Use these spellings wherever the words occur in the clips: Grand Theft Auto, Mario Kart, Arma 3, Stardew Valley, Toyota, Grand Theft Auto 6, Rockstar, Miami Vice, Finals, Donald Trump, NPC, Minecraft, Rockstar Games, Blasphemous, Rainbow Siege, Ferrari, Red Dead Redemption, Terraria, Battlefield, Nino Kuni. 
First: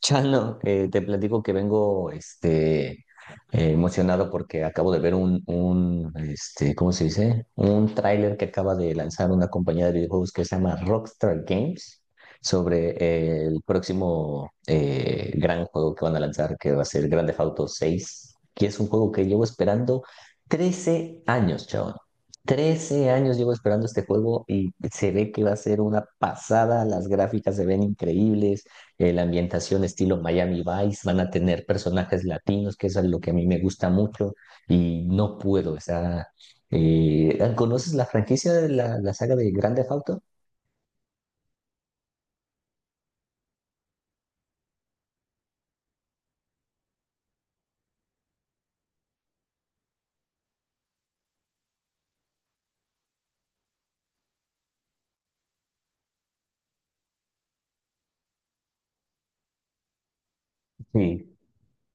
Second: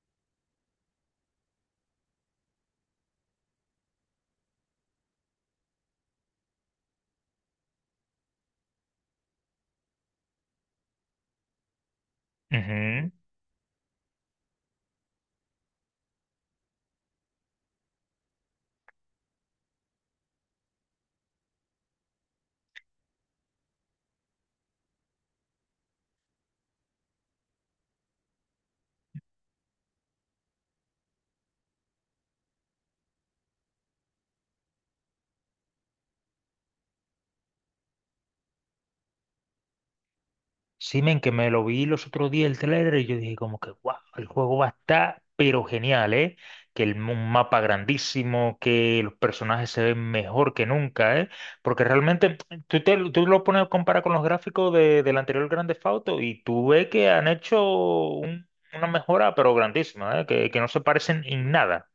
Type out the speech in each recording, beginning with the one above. Chano, te platico que vengo emocionado porque acabo de ver un ¿cómo se dice? Un tráiler que acaba de lanzar una compañía de videojuegos que se llama Rockstar Games sobre Ujú. El próximo gran juego que van a lanzar, que va a ser Grand Theft Auto 6, que es un juego que llevo esperando 13 años, chavo. 13 años llevo esperando este juego y se ve que va a ser una pasada, las gráficas se ven increíbles. La ambientación estilo Miami Vice, van a tener personajes latinos, que eso es lo que a mí me gusta mucho y no puedo, o sea, ¿conoces la franquicia de la saga de Grande Theft Auto? Sí, men, que me lo vi los otros días el trailer y yo dije como que, wow, el juego va a estar pero genial, ¿eh? Que un mapa grandísimo, que los personajes se ven mejor que nunca, ¿eh? Porque realmente tú lo pones a comparar con los gráficos del anterior Grand Theft Auto y tú ves que han hecho un- una mejora pero grandísima, ¿eh? Que no se parecen Sí. en nada.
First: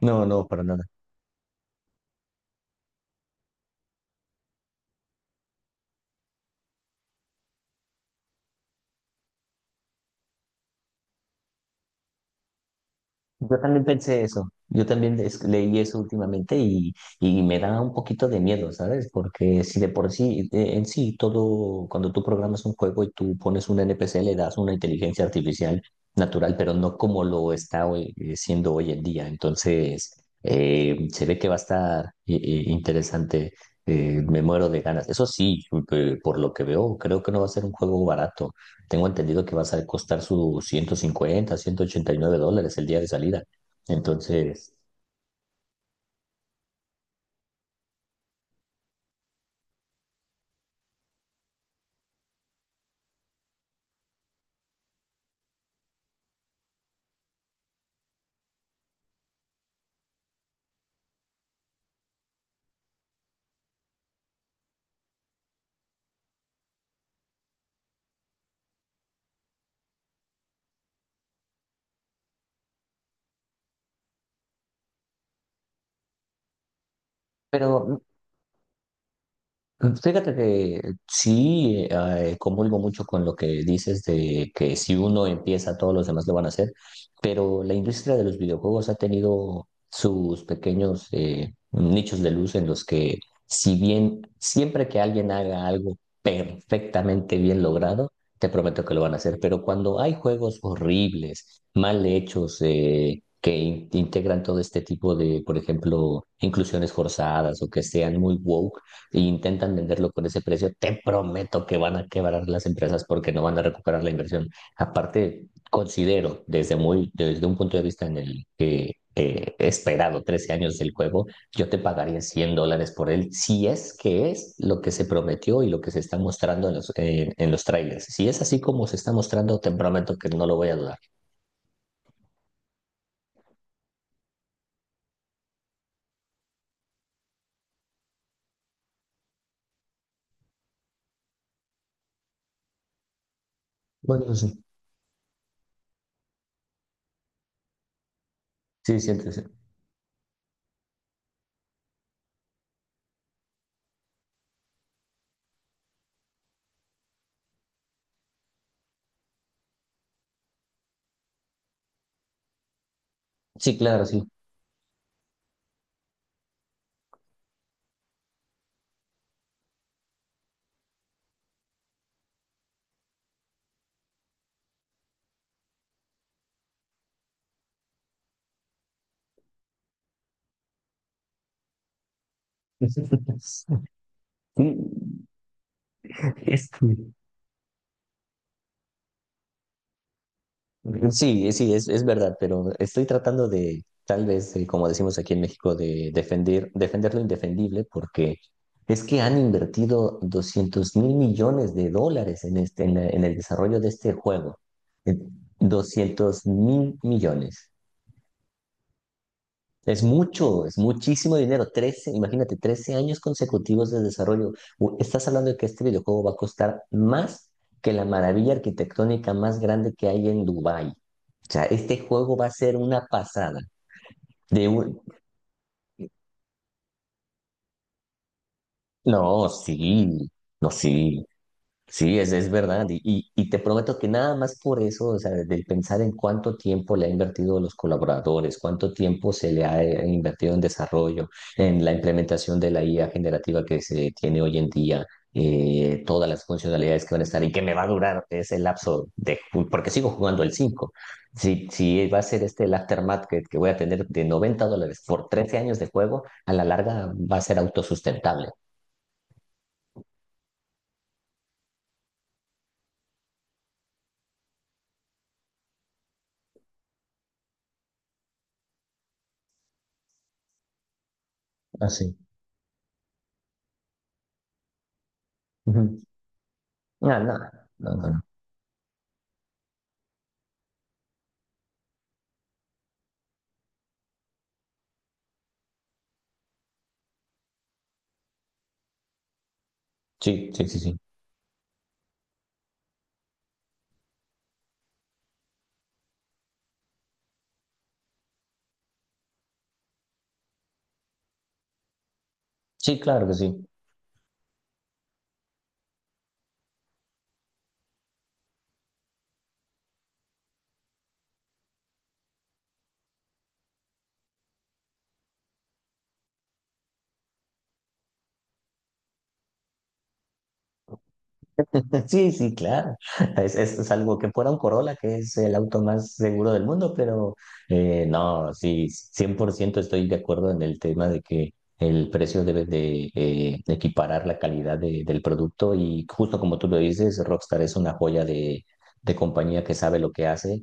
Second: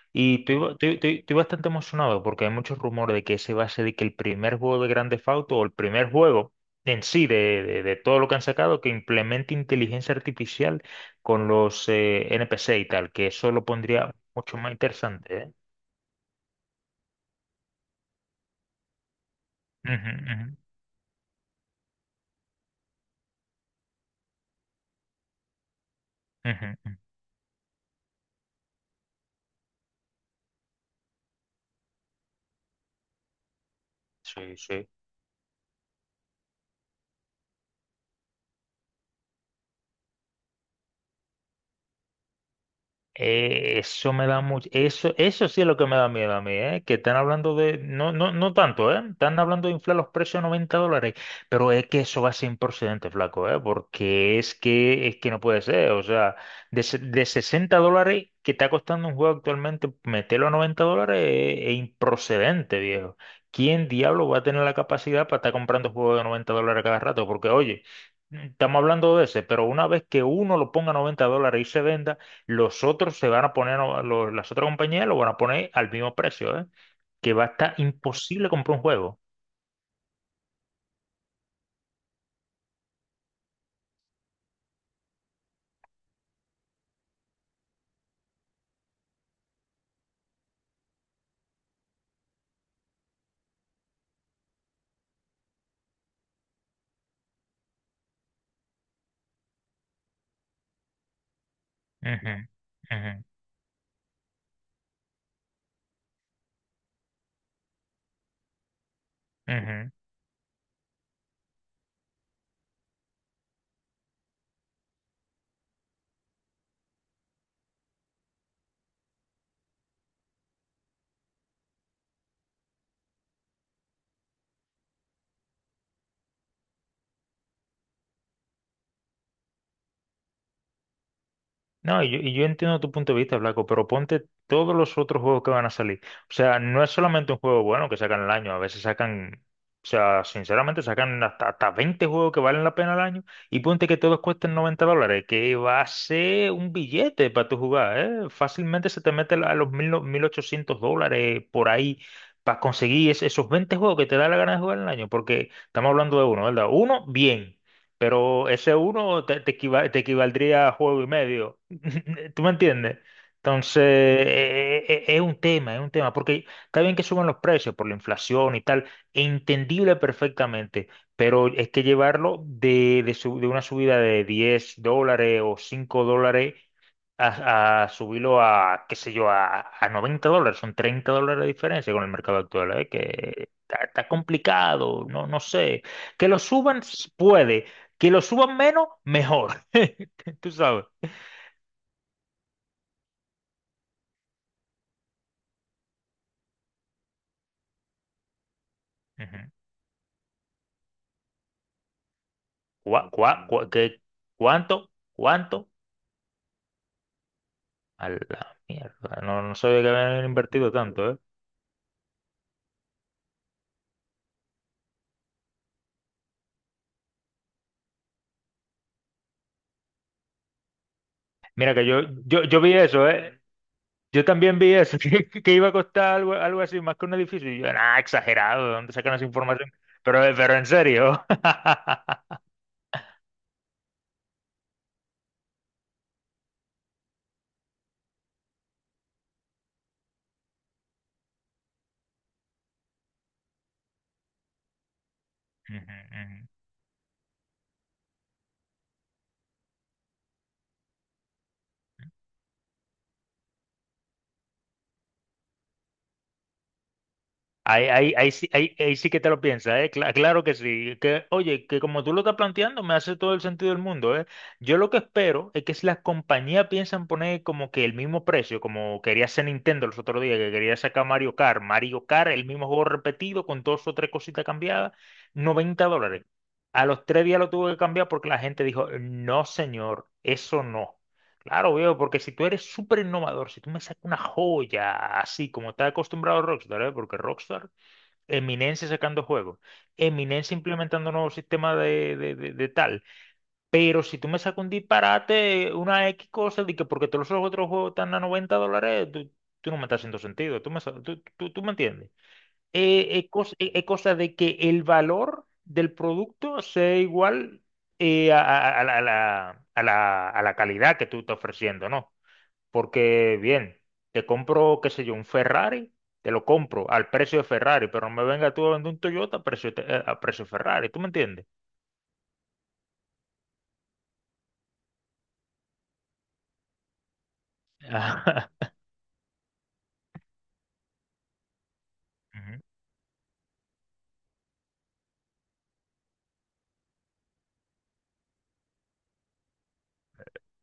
No, Y no, estoy, para nada. estoy- estoy- estoy bastante emocionado porque hay muchos rumores de que ese va a ser de que el primer juego de Grand Theft Auto o el primer juego en sí de todo lo que han sacado que implemente inteligencia artificial con los NPC y tal, que eso Yo lo también pondría pensé eso, mucho más yo también interesante, ¿eh? leí eso últimamente y me da un poquito de miedo, ¿sabes? Porque si de por Ujú, sí, ujú, en sí, todo, cuando tú programas un juego y tú pones un NPC, le das una inteligencia artificial natural, ujú, pero no ujú. como lo está siendo hoy en día. Entonces, se ve que va a estar interesante, me Sí, muero de sí. ganas. Eso sí, por lo que veo, creo que no va a ser un juego barato. Tengo entendido que vas a costar sus 150, 189 dólares el día de salida. Eso me da mucho, Entonces, eso sí es lo que me da miedo a mí, ¿eh? Que están hablando de, no, no, no tanto, ¿eh? Están hablando de inflar los precios a $90, pero es que eso va sin procedente, flaco, ¿eh? Porque es que no puede ser, o sea, de $60 que está costando un juego actualmente, meterlo a $90 es improcedente, viejo. ¿Quién diablo va a tener la capacidad para estar comprando juegos de $90 cada rato? Porque, oye, estamos hablando de ese, pero una vez que uno lo ponga a $90 y se venda, los otros se van a poner, las otras compañías lo van a poner al mismo precio, ¿eh? Que va a estar pero imposible comprar un juego. fíjate que sí, comulgo mucho con lo que dices de que si uno empieza, todos los demás lo van a hacer, pero la industria de los videojuegos ha tenido sus pequeños nichos de luz en los que, si bien siempre que alguien haga algo perfectamente bien logrado, te prometo que lo van a hacer, pero cuando hay juegos horribles, mal Ujú, hechos, ujú, que integran todo este tipo de, por ejemplo, inclusiones forzadas o que sean muy wow, si intentan ujú. venderlo con ese precio, te prometo que van a quebrar las empresas porque no van a recuperar la inversión. Aparte, considero desde muy, desde un punto de vista en el que he esperado 13 años del juego, yo te pagaría $100 por él si es que es lo que se prometió y lo que se está mostrando en en los trailers. Si es así como se está mostrando, te prometo que no lo voy a dudar. No, y yo entiendo tu punto de vista, Blanco, pero ponte todos los otros juegos que van a salir. O sea, no es solamente un juego bueno que sacan al año, a veces sacan, o sea, sinceramente sacan hasta 20 juegos que valen la pena al año y ponte que todos Bueno, cuesten sí, $90, que va a ser un billete para tu jugar, ¿eh? Fácilmente sí, se te mete siéntese. a los mil no- 1.800 dólares por ahí para conseguir esos 20 juegos que te da la gana de jugar al año, porque estamos hablando de uno, ¿verdad? Uno, bien. Pero ese uno te, te equivaldría a juego y medio. ¿Tú me entiendes? Sí, Entonces, claro, sí. Es un tema, porque está bien que suban los precios por la inflación y tal, entendible perfectamente, pero es que llevarlo de una subida de $10 o $5 a subirlo a, qué sé yo, a $90, son $30 de diferencia con el mercado actual, ¿eh? Que está Sí, complicado, no, no sé. Que lo es suban que puede, que lo suban menos, mejor. Tú sabes. sí, sí, es verdad, pero estoy tratando de, tal vez, de, como decimos aquí en México, de defender, defender lo indefendible, porque es que han Ujú. invertido $200 mil millones en, ¿Cuá- en el cuá- cuá- desarrollo de qué- este juego. ¿Cuánto? Eh, ¿Cuánto? 200 mil millones. A la mierda. No, no sabía que Es habían mucho, invertido es tanto, ¿eh? muchísimo dinero. 13, imagínate, 13 años consecutivos de desarrollo. Estás hablando de que este videojuego va a costar más que la maravilla arquitectónica más grande que hay en Dubái. O sea, Mira que este yo, juego yo, va a yo vi ser una eso, ¿eh? pasada. Yo también De vi eso, un... que iba a costar algo así, más que un edificio. Y yo, ah, exagerado, ¿de dónde sacan esa No, información? sí, Pero en no, sí. serio. Sí, es verdad. Y y te prometo que nada más por eso, o sea, del pensar en cuánto tiempo le ha invertido a los colaboradores, cuánto tiempo se le ha invertido en desarrollo, en la implementación de la IA generativa que se tiene hoy en día, Ujú, todas las ujú. funcionalidades que van a estar y que me va a durar ese lapso de, porque sigo jugando el cinco. Si si va a ser este el aftermath que voy a tener de $90 por 13 años de juego, a la larga va a ser Ahí, autosustentable. sí, ahí sí que te lo piensas, ¿eh? Claro que sí. Que, oye, que como tú lo estás planteando, me hace todo el sentido del mundo, ¿eh? Yo lo que espero es que si las compañías piensan poner como que el mismo precio, como quería hacer Nintendo los otros días, que quería sacar Mario Kart, Mario Así. Kart, el mismo juego repetido con dos o tres cositas cambiadas, noventa Ujú. dólares. A los Ah, tres no, días lo tuve que no, no. cambiar No. porque la gente dijo, no, señor, eso no. Claro, veo, porque si tú eres súper innovador, si tú me sacas una joya así como está acostumbrado Rockstar, ¿eh? Porque Rockstar Eminencia sacando juegos, Sí, Eminencia sí, sí, sí. implementando un nuevo sistema de tal. Pero si tú me sacas un disparate, una X cosa, de que porque todos los otros juegos están a 90 dólares, tú no me estás haciendo sentido. Tú me, sa- tú- tú me entiendes. Sí, Eh, claro Es que cos- sí. es- es cosa, de que el valor del producto sea igual a la calidad que tú estás ofreciendo, ¿no? Porque, bien, te compro, qué sé yo, un Ferrari, te lo compro al precio de Ferrari, pero no me venga tú a vender un Toyota a precio Ferrari, ¿tú me entiendes? Sí, sí, claro. Es algo que fuera un Corolla, que es el auto más seguro del mundo, pero Ajá. no, sí, 100% estoy de acuerdo en el tema de que el precio Ujú, debe de equiparar la calidad del producto y justo como tú lo dices, Rockstar es una joya de compañía que sabe lo que hace,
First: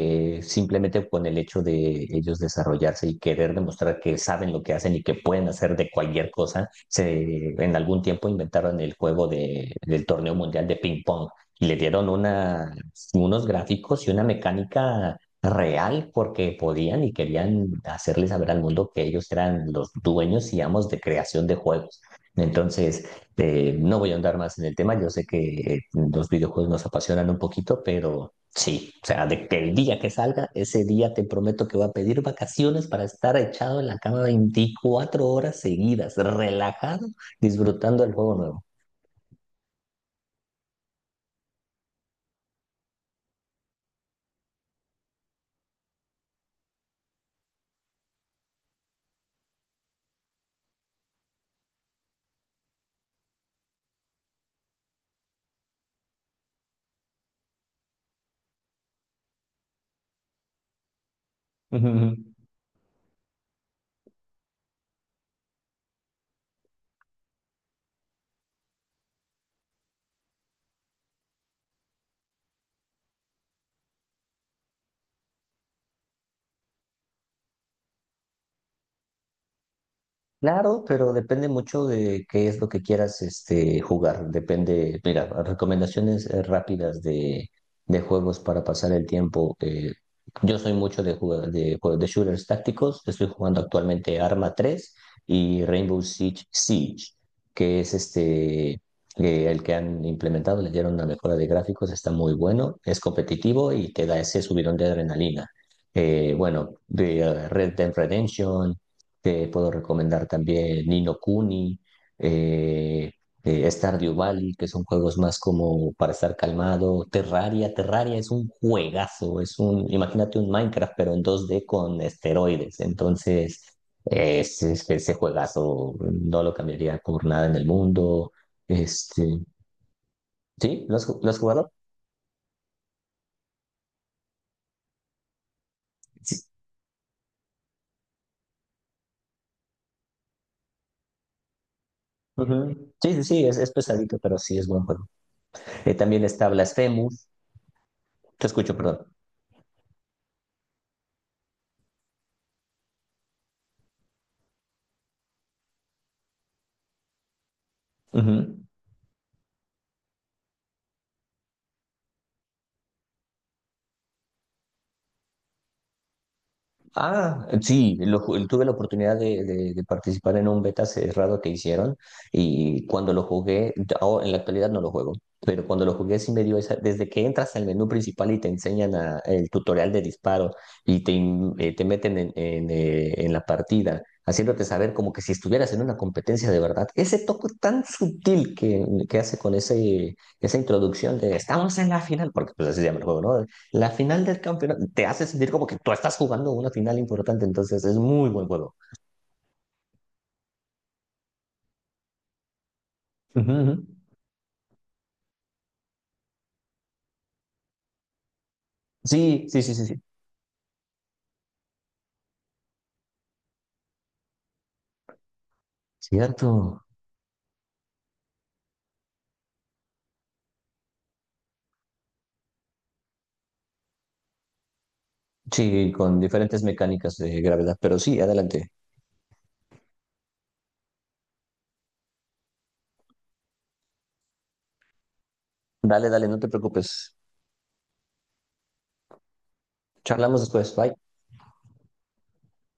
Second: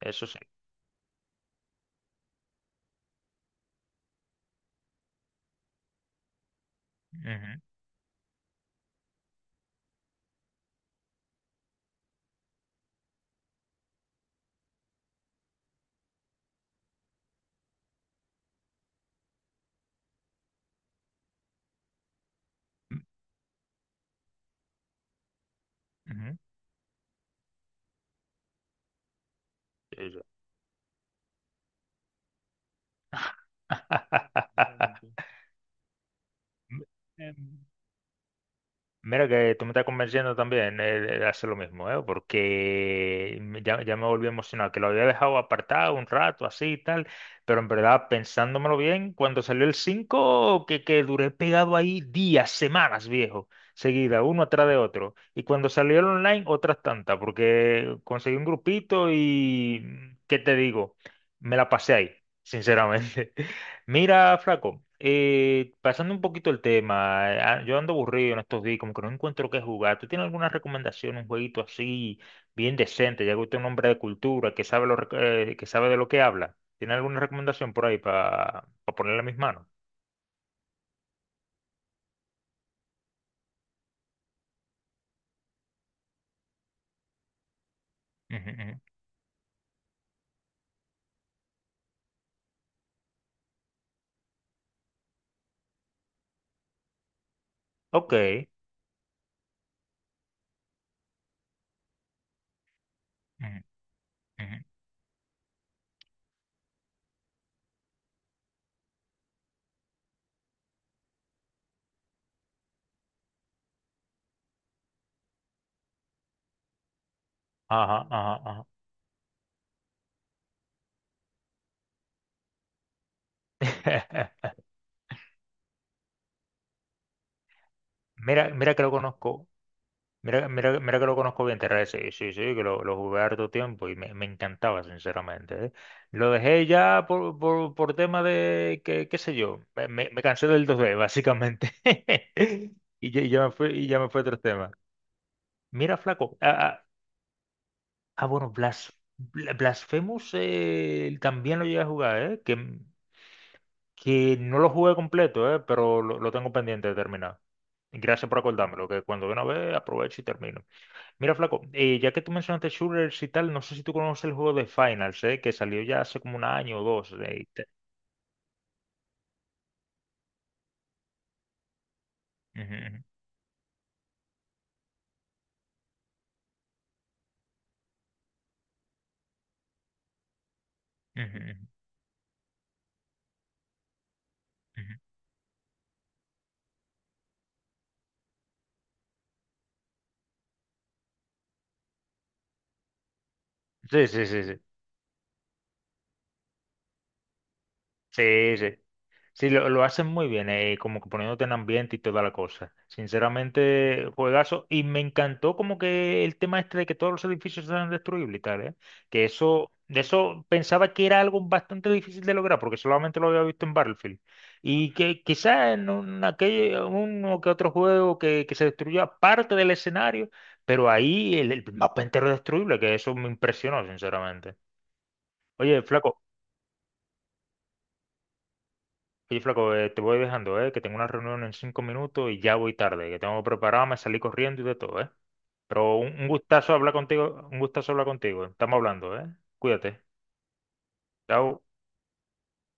eso sí. simplemente con el hecho de ellos desarrollarse y querer demostrar que saben lo que hacen y que pueden hacer de cualquier cosa se, Ujú, en algún tiempo inventaron el juego de, del torneo mundial de ping pong y le dieron una, unos gráficos y una mecánica real porque podían y querían hacerle saber al mundo que ellos eran los dueños y amos de creación de juegos. Entonces, no voy a andar más en el tema, yo sé que los ujú, videojuegos nos apasionan un poquito, pero sí, o sea, de que el día que sí, salga, ese día te prometo que voy a pedir vacaciones para estar echado en la cama 24 horas seguidas, relajado, sí. disfrutando del juego nuevo. Mira que tú me estás convenciendo también de hacer lo mismo, ¿eh? Porque ya me volví emocionado, que lo había dejado apartado un rato, así y tal, pero en verdad, pensándomelo bien, cuando salió el 5 que duré pegado ahí días, semanas, viejo, seguida, uno atrás de otro. Y cuando salió el online, otras tantas, porque conseguí un grupito y, ¿qué te digo? Me la pasé ahí, sinceramente. Mira, flaco, pasando un poquito el tema, yo ando aburrido en estos días, como que no encuentro qué jugar. ¿Tú tienes alguna recomendación, un jueguito así, bien decente, ya que usted es un hombre de cultura, que sabe, que sabe de lo que habla? ¿Tiene alguna recomendación por ahí para ponerle a mis manos? Claro, pero depende mucho de qué es lo que quieras este, jugar. Depende, mira, recomendaciones rápidas de juegos Ujú, para ujú. pasar el tiempo. Yo soy mucho de, jugar, de shooters tácticos. Estoy jugando actualmente Arma 3 y Rainbow Siege, que es Ok. este, el que han implementado. Le dieron una mejora de gráficos, está muy bueno, es Ujú, competitivo y te da ese ujú. subidón de adrenalina. Bueno, de Red Dead Redemption. Te puedo recomendar también Nino Kuni, eh, Stardew Valley, que son juegos más como para estar calmado. Terraria, Ajá, Terraria es ajá, un ajá. juegazo, es un, imagínate un Minecraft, pero en 2D con esteroides. Entonces, ese, ese juegazo no lo cambiaría por nada en el mundo. Mira, mira que lo Este, conozco. Mira, mira, ¿sí? ¿Lo mira que has, lo lo has conozco bien, jugado? Terraria, sí, sí, sí, que lo jugué harto tiempo y me encantaba, sinceramente, ¿eh? Lo Sí. dejé ya por tema de, que, qué sé yo, me cansé del 2D, básicamente. Ujú. Y Sí, ya, sí, y ya sí, me fue, es y ya me pesadito, fue pero otro sí es tema. buen juego. Mira, También flaco, está ah, Blasphemous. Te bueno, escucho, perdón. Blasphemous también lo llegué a jugar, ¿eh? Que no lo jugué completo, ¿eh? Pero lo tengo pendiente de terminar. Gracias por Ujú. acordármelo, que cuando de una vez aprovecho y termino. Mira, flaco, ya que tú mencionaste shooters y tal, no sé si tú conoces el juego de Finals, que salió ya hace como un año o dos. Ah, sí, tuve la oportunidad de, de participar en un beta cerrado que hicieron y Ujú, cuando lo jugué, ahora en la actualidad no lo juego, pero cuando lo jugué sí me dio esa, desde que entras al menú principal y te enseñan el tutorial de disparo y te, ujú, te meten en, en la partida, haciéndote ujú, saber ujú. como que si estuvieras en una competencia de verdad, ese toque tan sutil que hace con ese, esa introducción de estamos en la final, porque pues así se llama el juego, ¿no? La Sí, final sí, del sí, sí. campeonato te hace sentir como que tú estás jugando una final importante, entonces es muy buen Sí, sí. juego. Sí, lo hacen muy bien, como que poniéndote en ambiente y toda la cosa. Ujú, ujú. Sinceramente, juegazo. Y me encantó como que el tema este de que todos los edificios eran destruibles y tal, ¿eh? Que Sí, sí, eso, sí, sí, de sí. eso pensaba que era algo bastante difícil de lograr, porque solamente lo había visto en Battlefield. Y que quizás en Cierto. uno que otro juego que se destruyó parte del escenario, pero ahí el mapa entero es destruible, que eso me impresionó, sinceramente. Oye, Sí, con flaco. diferentes mecánicas de gravedad, pero sí, adelante. Oye, flaco, te voy dejando, que tengo una reunión en 5 minutos y ya voy tarde, que tengo preparado, me salí corriendo y de todo. Pero Dale, un, dale, un no te gustazo hablar preocupes. contigo, un gustazo hablar contigo. Estamos hablando. Cuídate. Charlamos después. Bye. Chao.